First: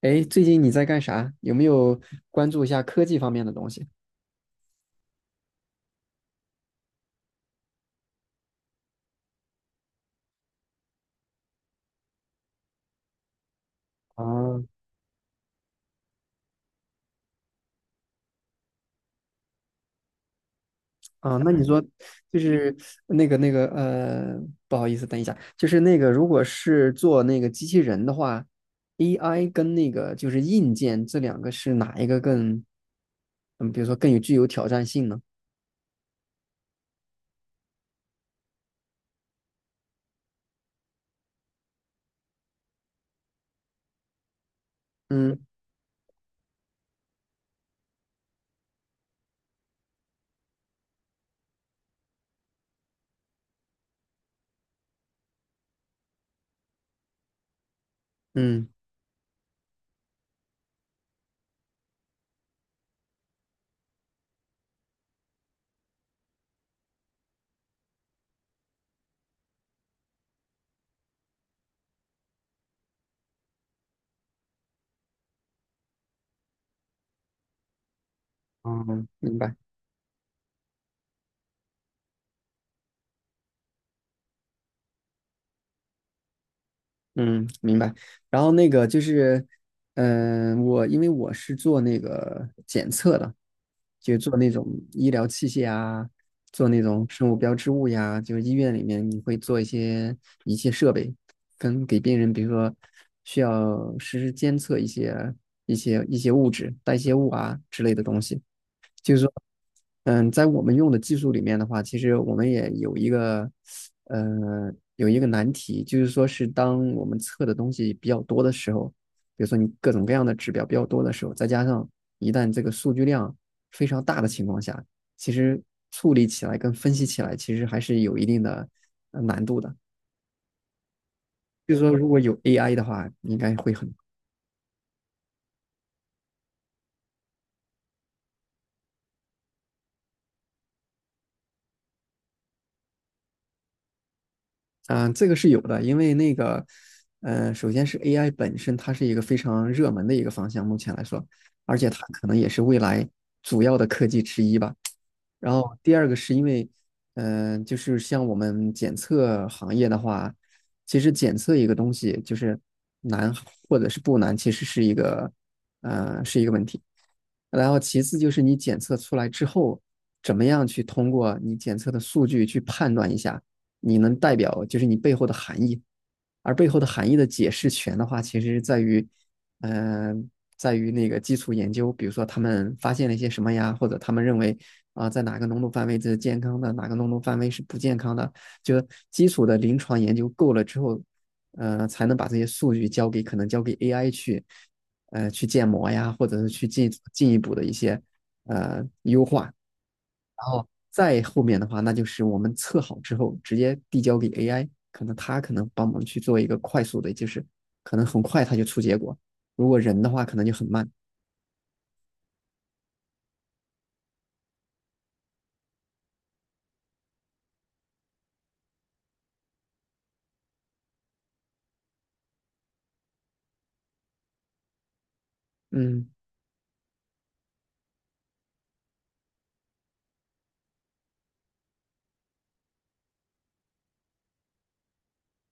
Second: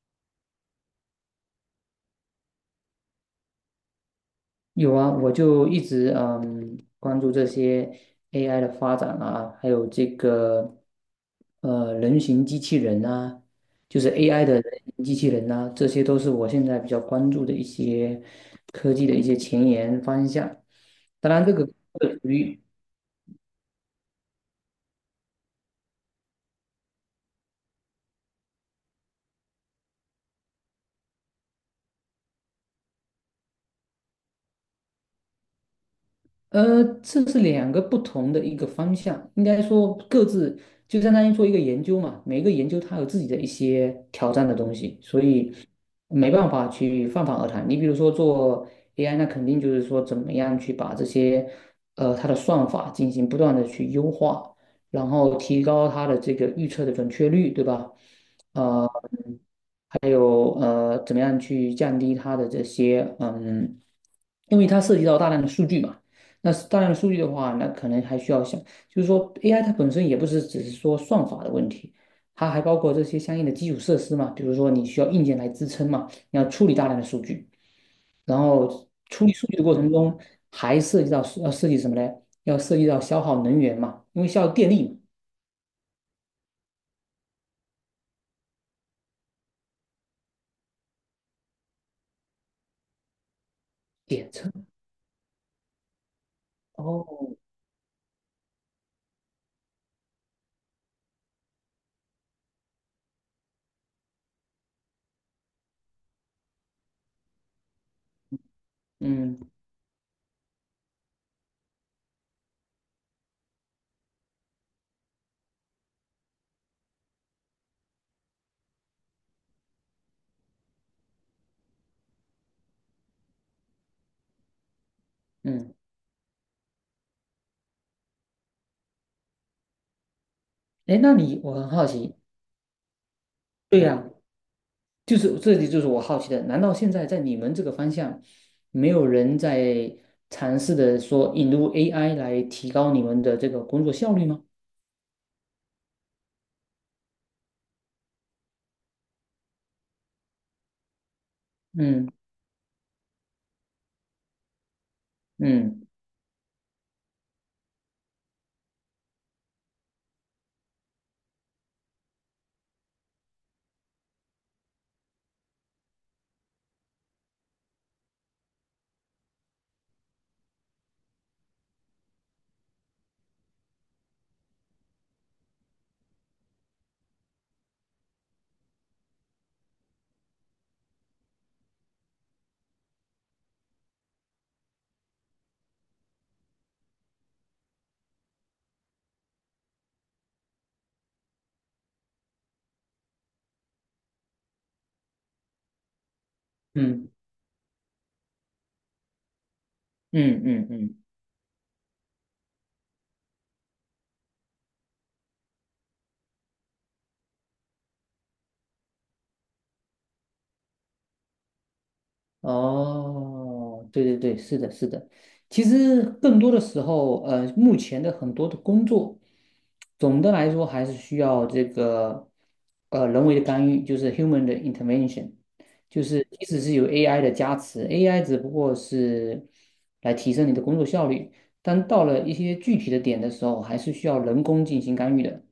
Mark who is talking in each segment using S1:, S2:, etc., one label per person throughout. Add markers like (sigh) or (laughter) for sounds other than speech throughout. S1: 哎，最近你在干啥？有没有关注一下科技方面的东西？
S2: 有啊，我就一直关注这些 AI 的发展啊，还有这个人形机器人啊，就是
S1: 啊，
S2: AI 的人形机器人呐、这些都是我现在比较关注的一些科技的一些前沿方向。当
S1: 啊，
S2: 然，
S1: 那
S2: 这
S1: 你
S2: 个
S1: 说
S2: 这个属
S1: 就
S2: 于
S1: 是那个那个呃，不好意思，等一下，就是那个如果是做那个机器人的话，AI 跟那个就是硬件这两个是哪一个更比如说更有具有挑战性呢？
S2: 呃，这是两个不同的一个方向，应该说各自就相当于做一个研究嘛，每个研究它有自己的一些挑战的东西，所
S1: 嗯
S2: 以没办法去泛泛而谈。你比如说做 AI，那肯定就是说怎么样去把这些它的算法进行不断的去优化，然后提高它的这个预测的准确率，对吧？
S1: 嗯，
S2: 呃还有，怎么样去降低它的这些因为它涉及到大量的数据嘛。那是大量的数据的话，那可能还需要想，就是说 AI 它本身也不是只是说算法的问题，它还包括这些相应的基础设施嘛，比如说你需要硬件来支撑嘛，你要处理大量的数据，然后
S1: 嗯，
S2: 处理
S1: 明
S2: 数
S1: 白，
S2: 据的过程中还涉及到要涉及什么呢？要涉及到消耗能源嘛，因为消耗电力嘛，
S1: 嗯明白。然后那个就是，我因为我是做那个检测的。就
S2: 电
S1: 做那
S2: 车。
S1: 种医疗器械啊，做那种
S2: 哦，
S1: 生物标志物呀，就是医院里面你会做一些仪器设备，跟给病人，比如说需要实时监测一些物质、代谢物啊之类的东西，就是说。
S2: 嗯
S1: 嗯，在我们用的技术里面的话，其实我们也有一个，有一个难题，就是说是当我们测的东西比较多的时候，比如说你各种各样的指标比较多的时候，再加上一旦这个数据量非常大的情况下，其实
S2: 嗯，
S1: 处理起来跟分析起来其实还是有一定的难度的。
S2: 哎，那你我很
S1: 就是
S2: 好
S1: 说，如
S2: 奇，
S1: 果有 AI 的话，应该会
S2: 对
S1: 很
S2: 呀、就是这里就是我好奇的，难道现在在你们这个方向，没有人在尝试的说引入 AI 来提高你们的这个工作效率吗？
S1: 嗯、这个是有的，因为那个，首先是 AI 本身，它是一个非常热门的一个方向，目前来说，而且它
S2: 嗯
S1: 可能也是未来主要的科技之一吧。然后
S2: 嗯
S1: 第二个是因为，就是像我们检测行业的话，其实检测一个东西就是难或者是不难，其实是一个，是一个问题。然后其次就是你检测出来之后，怎么样去通过你检测的数据去判断一下，你能代表就是你背后的含义。而背后的含义的解释权的话，其实是在于。嗯、呃在于那个基础研究，比如说他们发现了一些什么呀，或者他们认为在哪个浓度范围这是健康的，哪个浓度范围是不健康的，就基础的临床研究够了之后，才能把这些数据交给可能交给 AI 去，去建模呀，或者是去进
S2: 嗯
S1: 进一步的一些优化。
S2: 嗯
S1: 然
S2: 嗯
S1: 后
S2: 嗯嗯。
S1: 再后面的话，那就是我们测好之后直接递交给 AI,可能它可能帮忙去做一个快速的，就是可能很快它就出结果。如果人的话，可能就很慢。
S2: 哦，对对对，是的，是的。其实更多的时候，目前的很多的工作，总的来说还是需要这个人为的干预，就是 human 的 intervention，就
S1: 嗯。
S2: 是即使是有 AI 的加持，AI 只不过是来提升你的工作效率，但到了一些具体的点的时候，还是需要人工进行干预的。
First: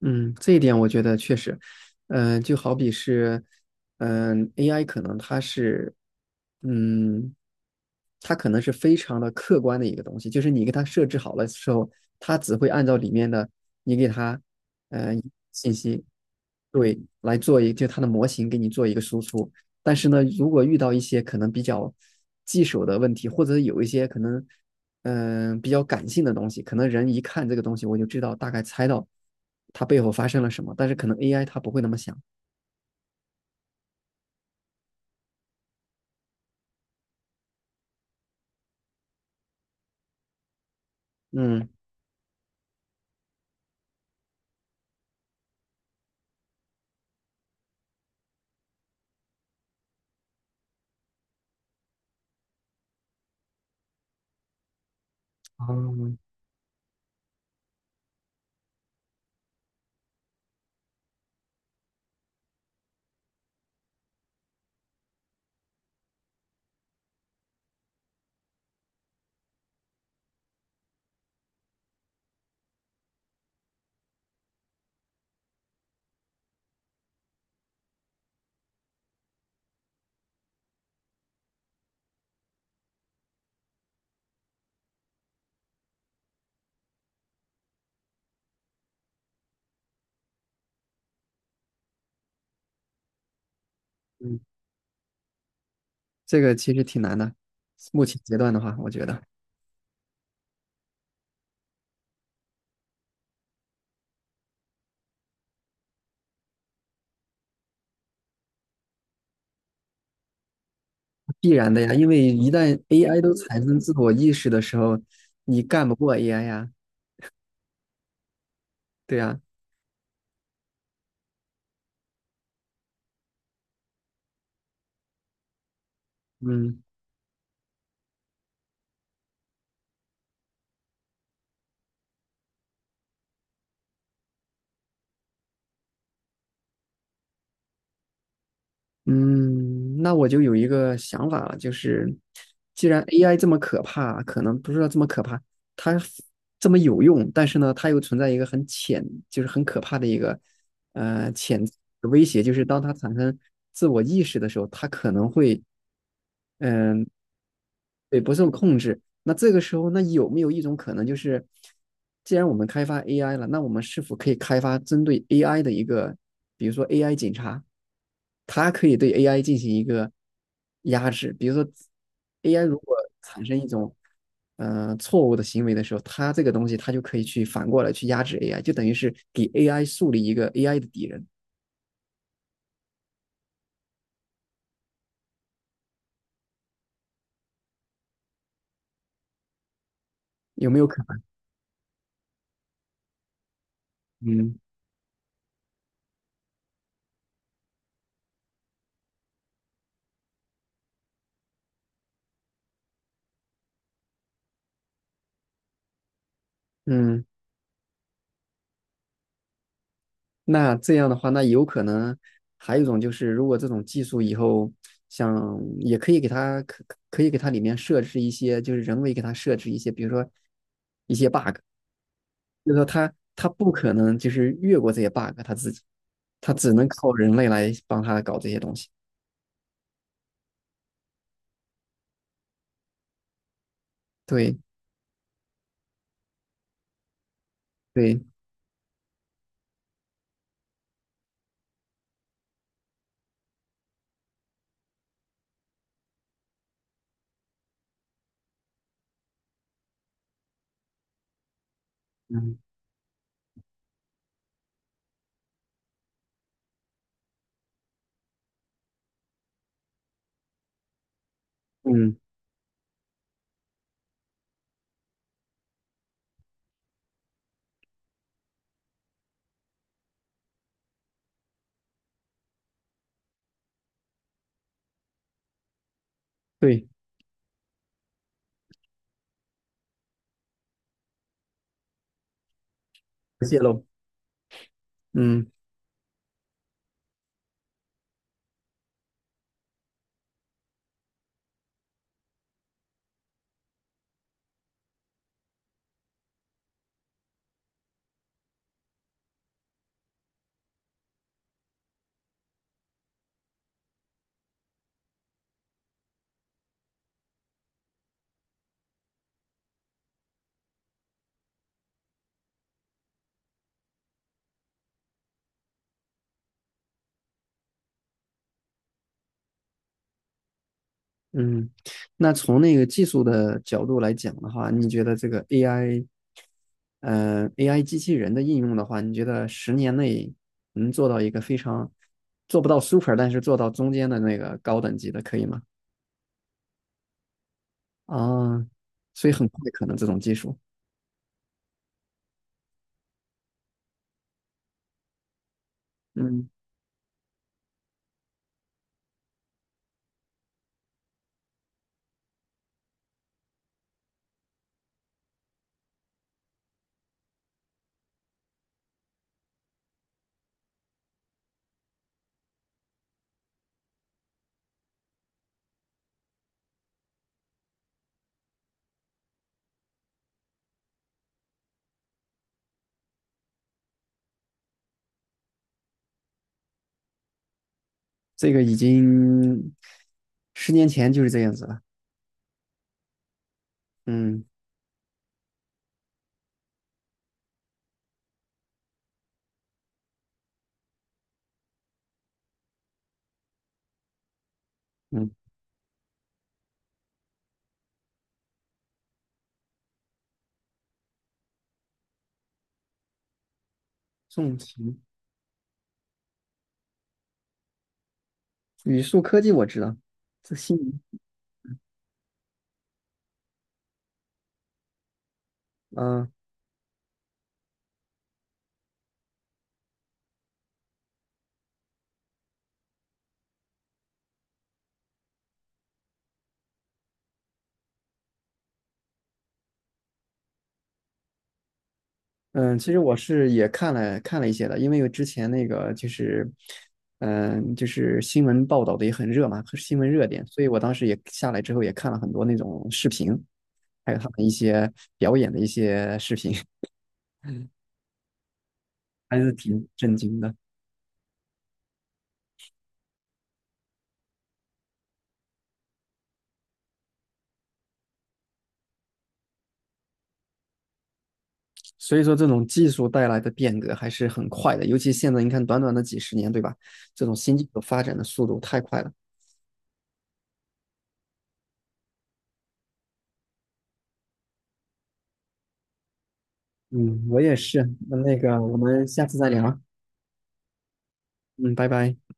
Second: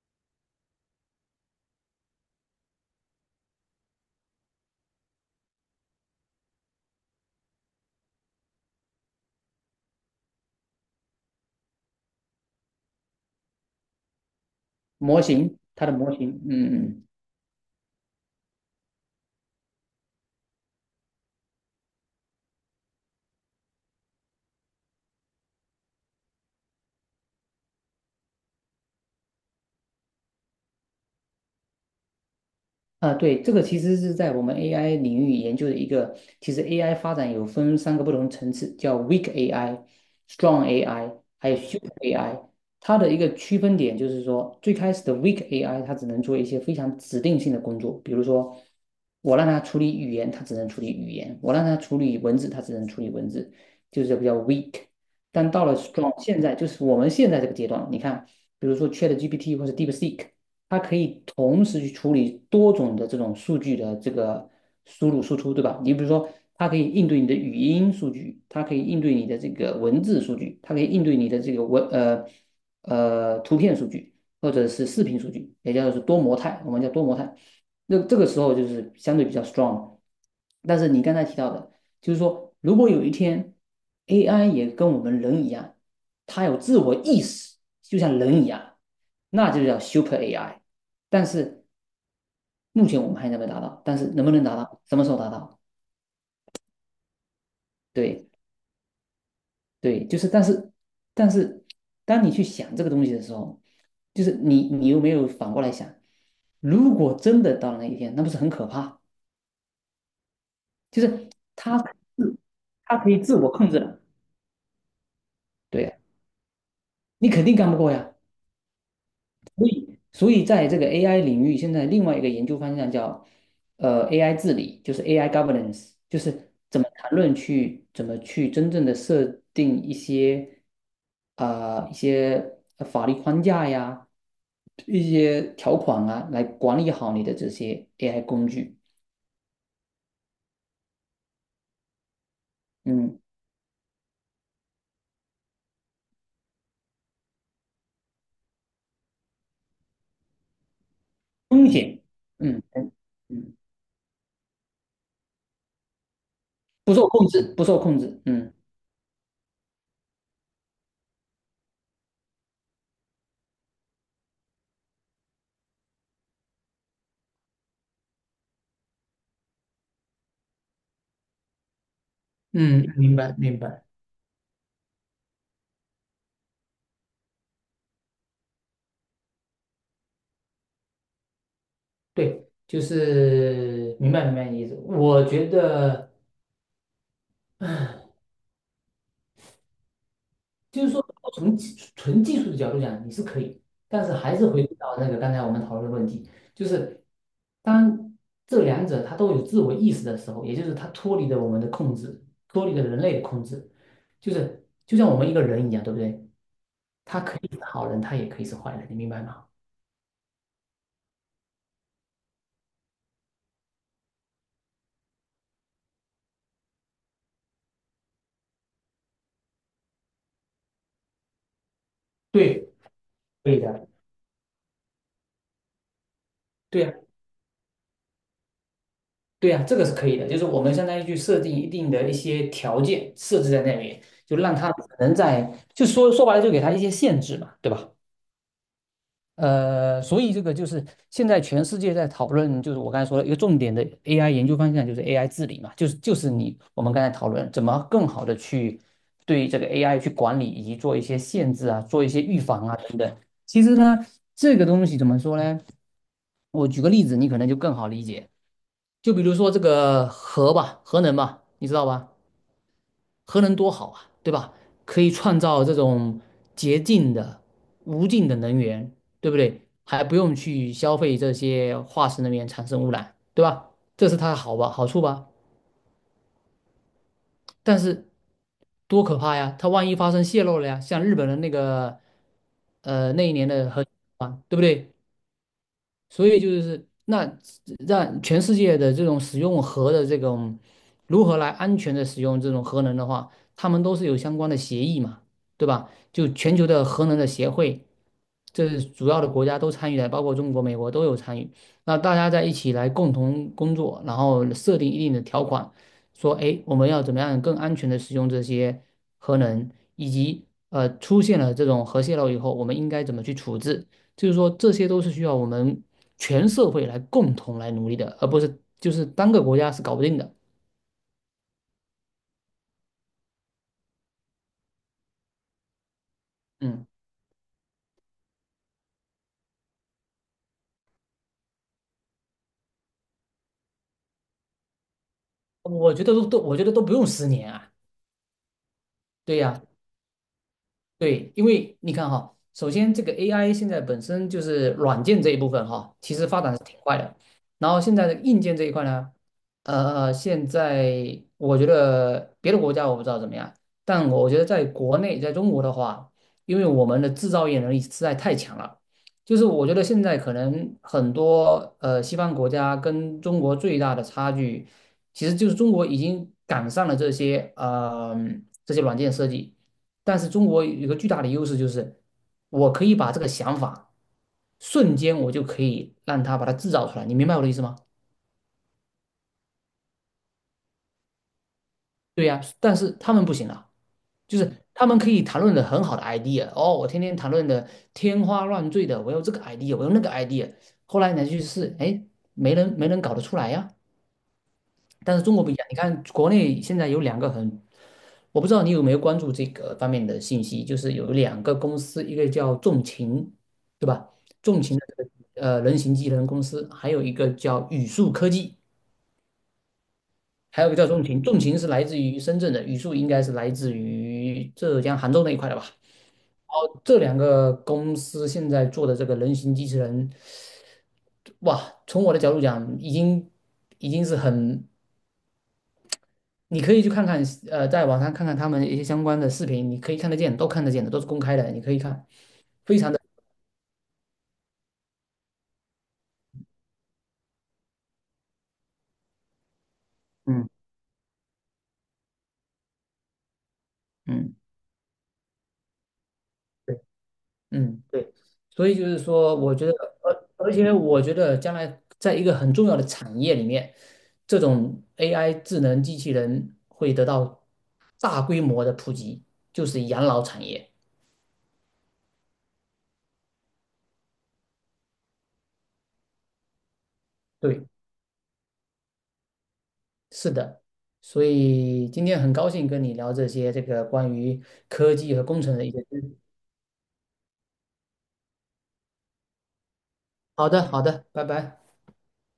S1: 嗯，这一点我觉得确实，就好比是，a i 可能它是，嗯，它可能是非常的客观的一个东西，就是你给它设置好了之后，它只会按照里面的你给它，呃，
S2: 模型，
S1: 信
S2: 它的
S1: 息，
S2: 模型，嗯
S1: 对，
S2: 嗯，
S1: 来做一就它的模型给你做一个输出。但是呢，如果遇到一些可能比较棘手的问题，或者有一些可能比较感性的东西，可能人一看这个东西，我就知道大概猜到它背后发生了什么，但是可能 AI 它不会那么想。
S2: 啊，对，这个其实是在我们 AI 领域研究的一个，其实 AI 发展有分三个不同层次，叫 weak AI、strong AI，还有
S1: 嗯，
S2: s u p e r AI。它的一个区分点就是说，最开始的 weak AI 它只能做一些非常指定性的工作，比如说我让它处理语言，它只能处理语言；我让它处理文字，它只能处理文字，就是比较 weak。但到了
S1: 哦，
S2: strong，现在就是我们现在这个阶段，你看，比如说 ChatGPT 或者 DeepSeek。它可以同时去处理多种的这种数据的这个输入输出，对吧？你比如说，它可以应对你的语音数据，它可以应对你的这个文字数据，它可以应对你的这个图片数据或者是视频数据，也叫做是多模态，我们叫多模态。那这个时候就是相对比较 strong。但是你刚才提到的。就是说，如果有一天 AI 也跟我们人一样，它有自我意识，就像人一样，那就叫 Super AI。但是目前我们还没有达到，但是能不
S1: 嗯，
S2: 能达到，什么时候达到？
S1: 这个其实挺难的。目前
S2: 对
S1: 阶段的话，我觉得
S2: 对，就是但是，当你去想这个东西的时候，就是你有没有反过来想，如果真的到了那一天，那不是很可怕？就是
S1: (laughs) 必然
S2: 它
S1: 的呀，因为一旦
S2: 它可以
S1: AI 都
S2: 自我
S1: 产
S2: 控
S1: 生
S2: 制
S1: 自
S2: 的，
S1: 我意识的时候，你
S2: 对
S1: 干
S2: 呀，
S1: 不过 AI 呀，
S2: 你肯定干不过呀。
S1: 对呀，
S2: 所以在这个 AI 领域，现在另外一个研究方向叫AI 治理，就是 AI governance，就是怎
S1: 嗯。
S2: 么谈论去怎么去真正的设定一些啊、一些法律框架呀，一些条款啊，来管理好你的这些 AI 工具。
S1: 嗯，那我就有一个想法了，就是既然
S2: 嗯，
S1: AI 这么可怕，可能不是说这么可怕，它这么有用，但是呢，它又存在一个很潜，就是很可怕的一个潜
S2: 风
S1: 在
S2: 险，
S1: 的威胁，就
S2: 嗯
S1: 是当
S2: 嗯，
S1: 它产生
S2: 嗯，
S1: 自我意识的时候，它可能会
S2: 不
S1: 嗯、
S2: 受控制，不受控
S1: 对，
S2: 制，
S1: 不受
S2: 嗯
S1: 控制，那这个时候，那有没有一种可能，就是既然我们开发 AI 了，那我们是否可以开发针对 AI 的一个，比如说 AI 警察，它可以对 AI 进行一个压制，比如说 AI 如
S2: 嗯，
S1: 果
S2: 明白
S1: 产生
S2: 明
S1: 一
S2: 白，
S1: 种错误的行为的时候，它这个东西它就可以去反过来去压制 AI,就等于是给 AI 树立一个 AI 的敌人，
S2: 对，就是明白明白你的意思。我觉得，(clears throat) 唉，
S1: 有没
S2: 就
S1: 有
S2: 是
S1: 可
S2: 说，
S1: 能？
S2: 从技术的角度讲，你是可以，但是还是
S1: 嗯
S2: 回归到那个刚才我们讨论的问题，就是当这两者它都有自我意识的时候，也就是它脱离了我们的控制，脱离了人类的控制，就是就像我们一个人一样，对不对？他
S1: 嗯。
S2: 可以是好人，他也可以是坏人，你明白吗？
S1: 那这样的话，那有可能还有一种就是，如果这种技术以后想，也可以给它可以给它里面设置一些，就是人为给它设置一些，比如说，
S2: 对，
S1: 就是说它
S2: 可以
S1: 不
S2: 的，
S1: 可能就是越过这些 bug,它自己，它只
S2: 对
S1: 能
S2: 呀，
S1: 靠人类来帮它搞这些东西。
S2: 对呀，这个是可以的，就是我们相当于去设定一定的一些条件设置在那里，就让
S1: 对
S2: 他只能在，就说说白了，就给他一些限制嘛，对吧？
S1: 对，
S2: 所以这个就是现在全世界在讨论，就是我刚才说的一个重点的 AI 研究方向，就是 AI 治理嘛，就是你我们刚才讨论怎么更好的去对这个 AI 去管理，以及做一些限制啊，做一些预
S1: 嗯
S2: 防啊等等。其实呢，这个东西怎么说呢？我举个例子，你可能就更好理解。就比如说这个核吧，核能吧，你知道吧？
S1: 嗯，
S2: 核能多好啊，对吧？可以创造这种洁净的、无尽的能源，对不对？还不用去消费这些化石能源产生污染，对吧？这是它的好吧，好处吧？
S1: 对，
S2: 但是多可怕呀！它万一发生泄漏了呀，像日本的那个，那一
S1: 不
S2: 年
S1: 泄
S2: 的
S1: 露，
S2: 核啊，对不对？
S1: 嗯
S2: 所以就是那让全世界的这种使用核的这种如何来安全的使用这种核能的话，他们都是有相关的协议嘛，对吧？就全球的核能的协会，这是主要的国家都参与了，包括中国、美国都有参与。那大家在一起来共同工作，然后设定一定的条款，说，哎，我们要怎么样更安全的使用这些核能，以及出现了这种核泄漏以后，我们应该怎么去处置。就是说，这些都是需要我们全社会来共同来努力的，而不是就是单个国家是搞不定的。
S1: 嗯。那从那个技术的角度来讲的话，你觉得这个 AI
S2: 嗯，
S1: 嗯 a i 机器人的应用的话，你觉得10年内能做到一个非常做不到 super,但是做到中间的那个高等级的，可以吗？
S2: 我觉得都，我觉得都不用10年啊。
S1: 啊，所以
S2: 对
S1: 很快
S2: 呀、
S1: 可能这种技术，
S2: 对，因为你看哈，首先这个 AI 现在本身就是软件这一部分哈，其实发
S1: 嗯，
S2: 展是挺快的。然后现在的硬件这一块呢，现在我觉得别的国家我不知道怎么样，但我觉得在国内，在中国的话，因为我们的制造业能力实在太强了，就是我觉得现在可能很多西方国家跟中国最大的差距，其实就是中国已经赶上了这些软件设计。但是中国有个巨大的优势就是，我可以把这个想法瞬间我就可以让他把它制造出来，你明白我的意思吗？
S1: 这个已经10年前就是这样子了，
S2: 对呀，但是他们不行啊，就
S1: 嗯
S2: 是他们可以谈论的很好的 idea，哦，我天天谈论的天花乱坠的，我有这个 idea，我有那个 idea，后来呢去试，哎，没人搞得出来呀、但是
S1: 嗯，
S2: 中国不一样，你看国内现在有两个很，我不知道你有没有关注这个方面的信息，就是有两个公司，一个叫重秦，对吧？
S1: 重
S2: 重秦的
S1: 情
S2: 这个人形机器人公司，还有一个叫宇树科技，
S1: 语数科技我知道，自
S2: 还有一个叫
S1: 信
S2: 重秦。重秦是来自于深圳的，宇树应该是来自于浙江杭州那一块的吧？
S1: 嗯、啊
S2: 哦，这两个公司现在做的这个人形机器人，哇，从我的角度讲，已经是很，你可以去看看，在网上看看他们一些相关的视频，你可以看得见，都看得见的，都是公开的，你可以看，
S1: 嗯，
S2: 非
S1: 其
S2: 常
S1: 实
S2: 的，
S1: 我是也看了一些的，因为之前那个就是，就是新闻报道的也很热嘛，新闻热点，
S2: 嗯
S1: 所以我当时也下来之后也看了很多那种视频，还有他
S2: 嗯，
S1: 们一些表演的一些视频，
S2: 对，嗯，对，所以就是
S1: (laughs)
S2: 说，
S1: 还是
S2: 我觉得，
S1: 挺震惊
S2: 而
S1: 的。
S2: 且我觉得将来在一个很重要的产业里面，这种 AI 智能机器人会得到大规模的普及，就是养老产业。
S1: 所以说，这种技术带来的变革还是很快的，尤其现在你看，短短的几十年，对吧？这种新
S2: 对，
S1: 技术发展的速度太快了。
S2: 是的，所以今天很高兴跟你聊这些这个关于科技和工程的一些知识。
S1: 嗯，我也是。那个，我们下次再聊啊。
S2: 好的，好的，拜拜。
S1: 嗯，拜拜。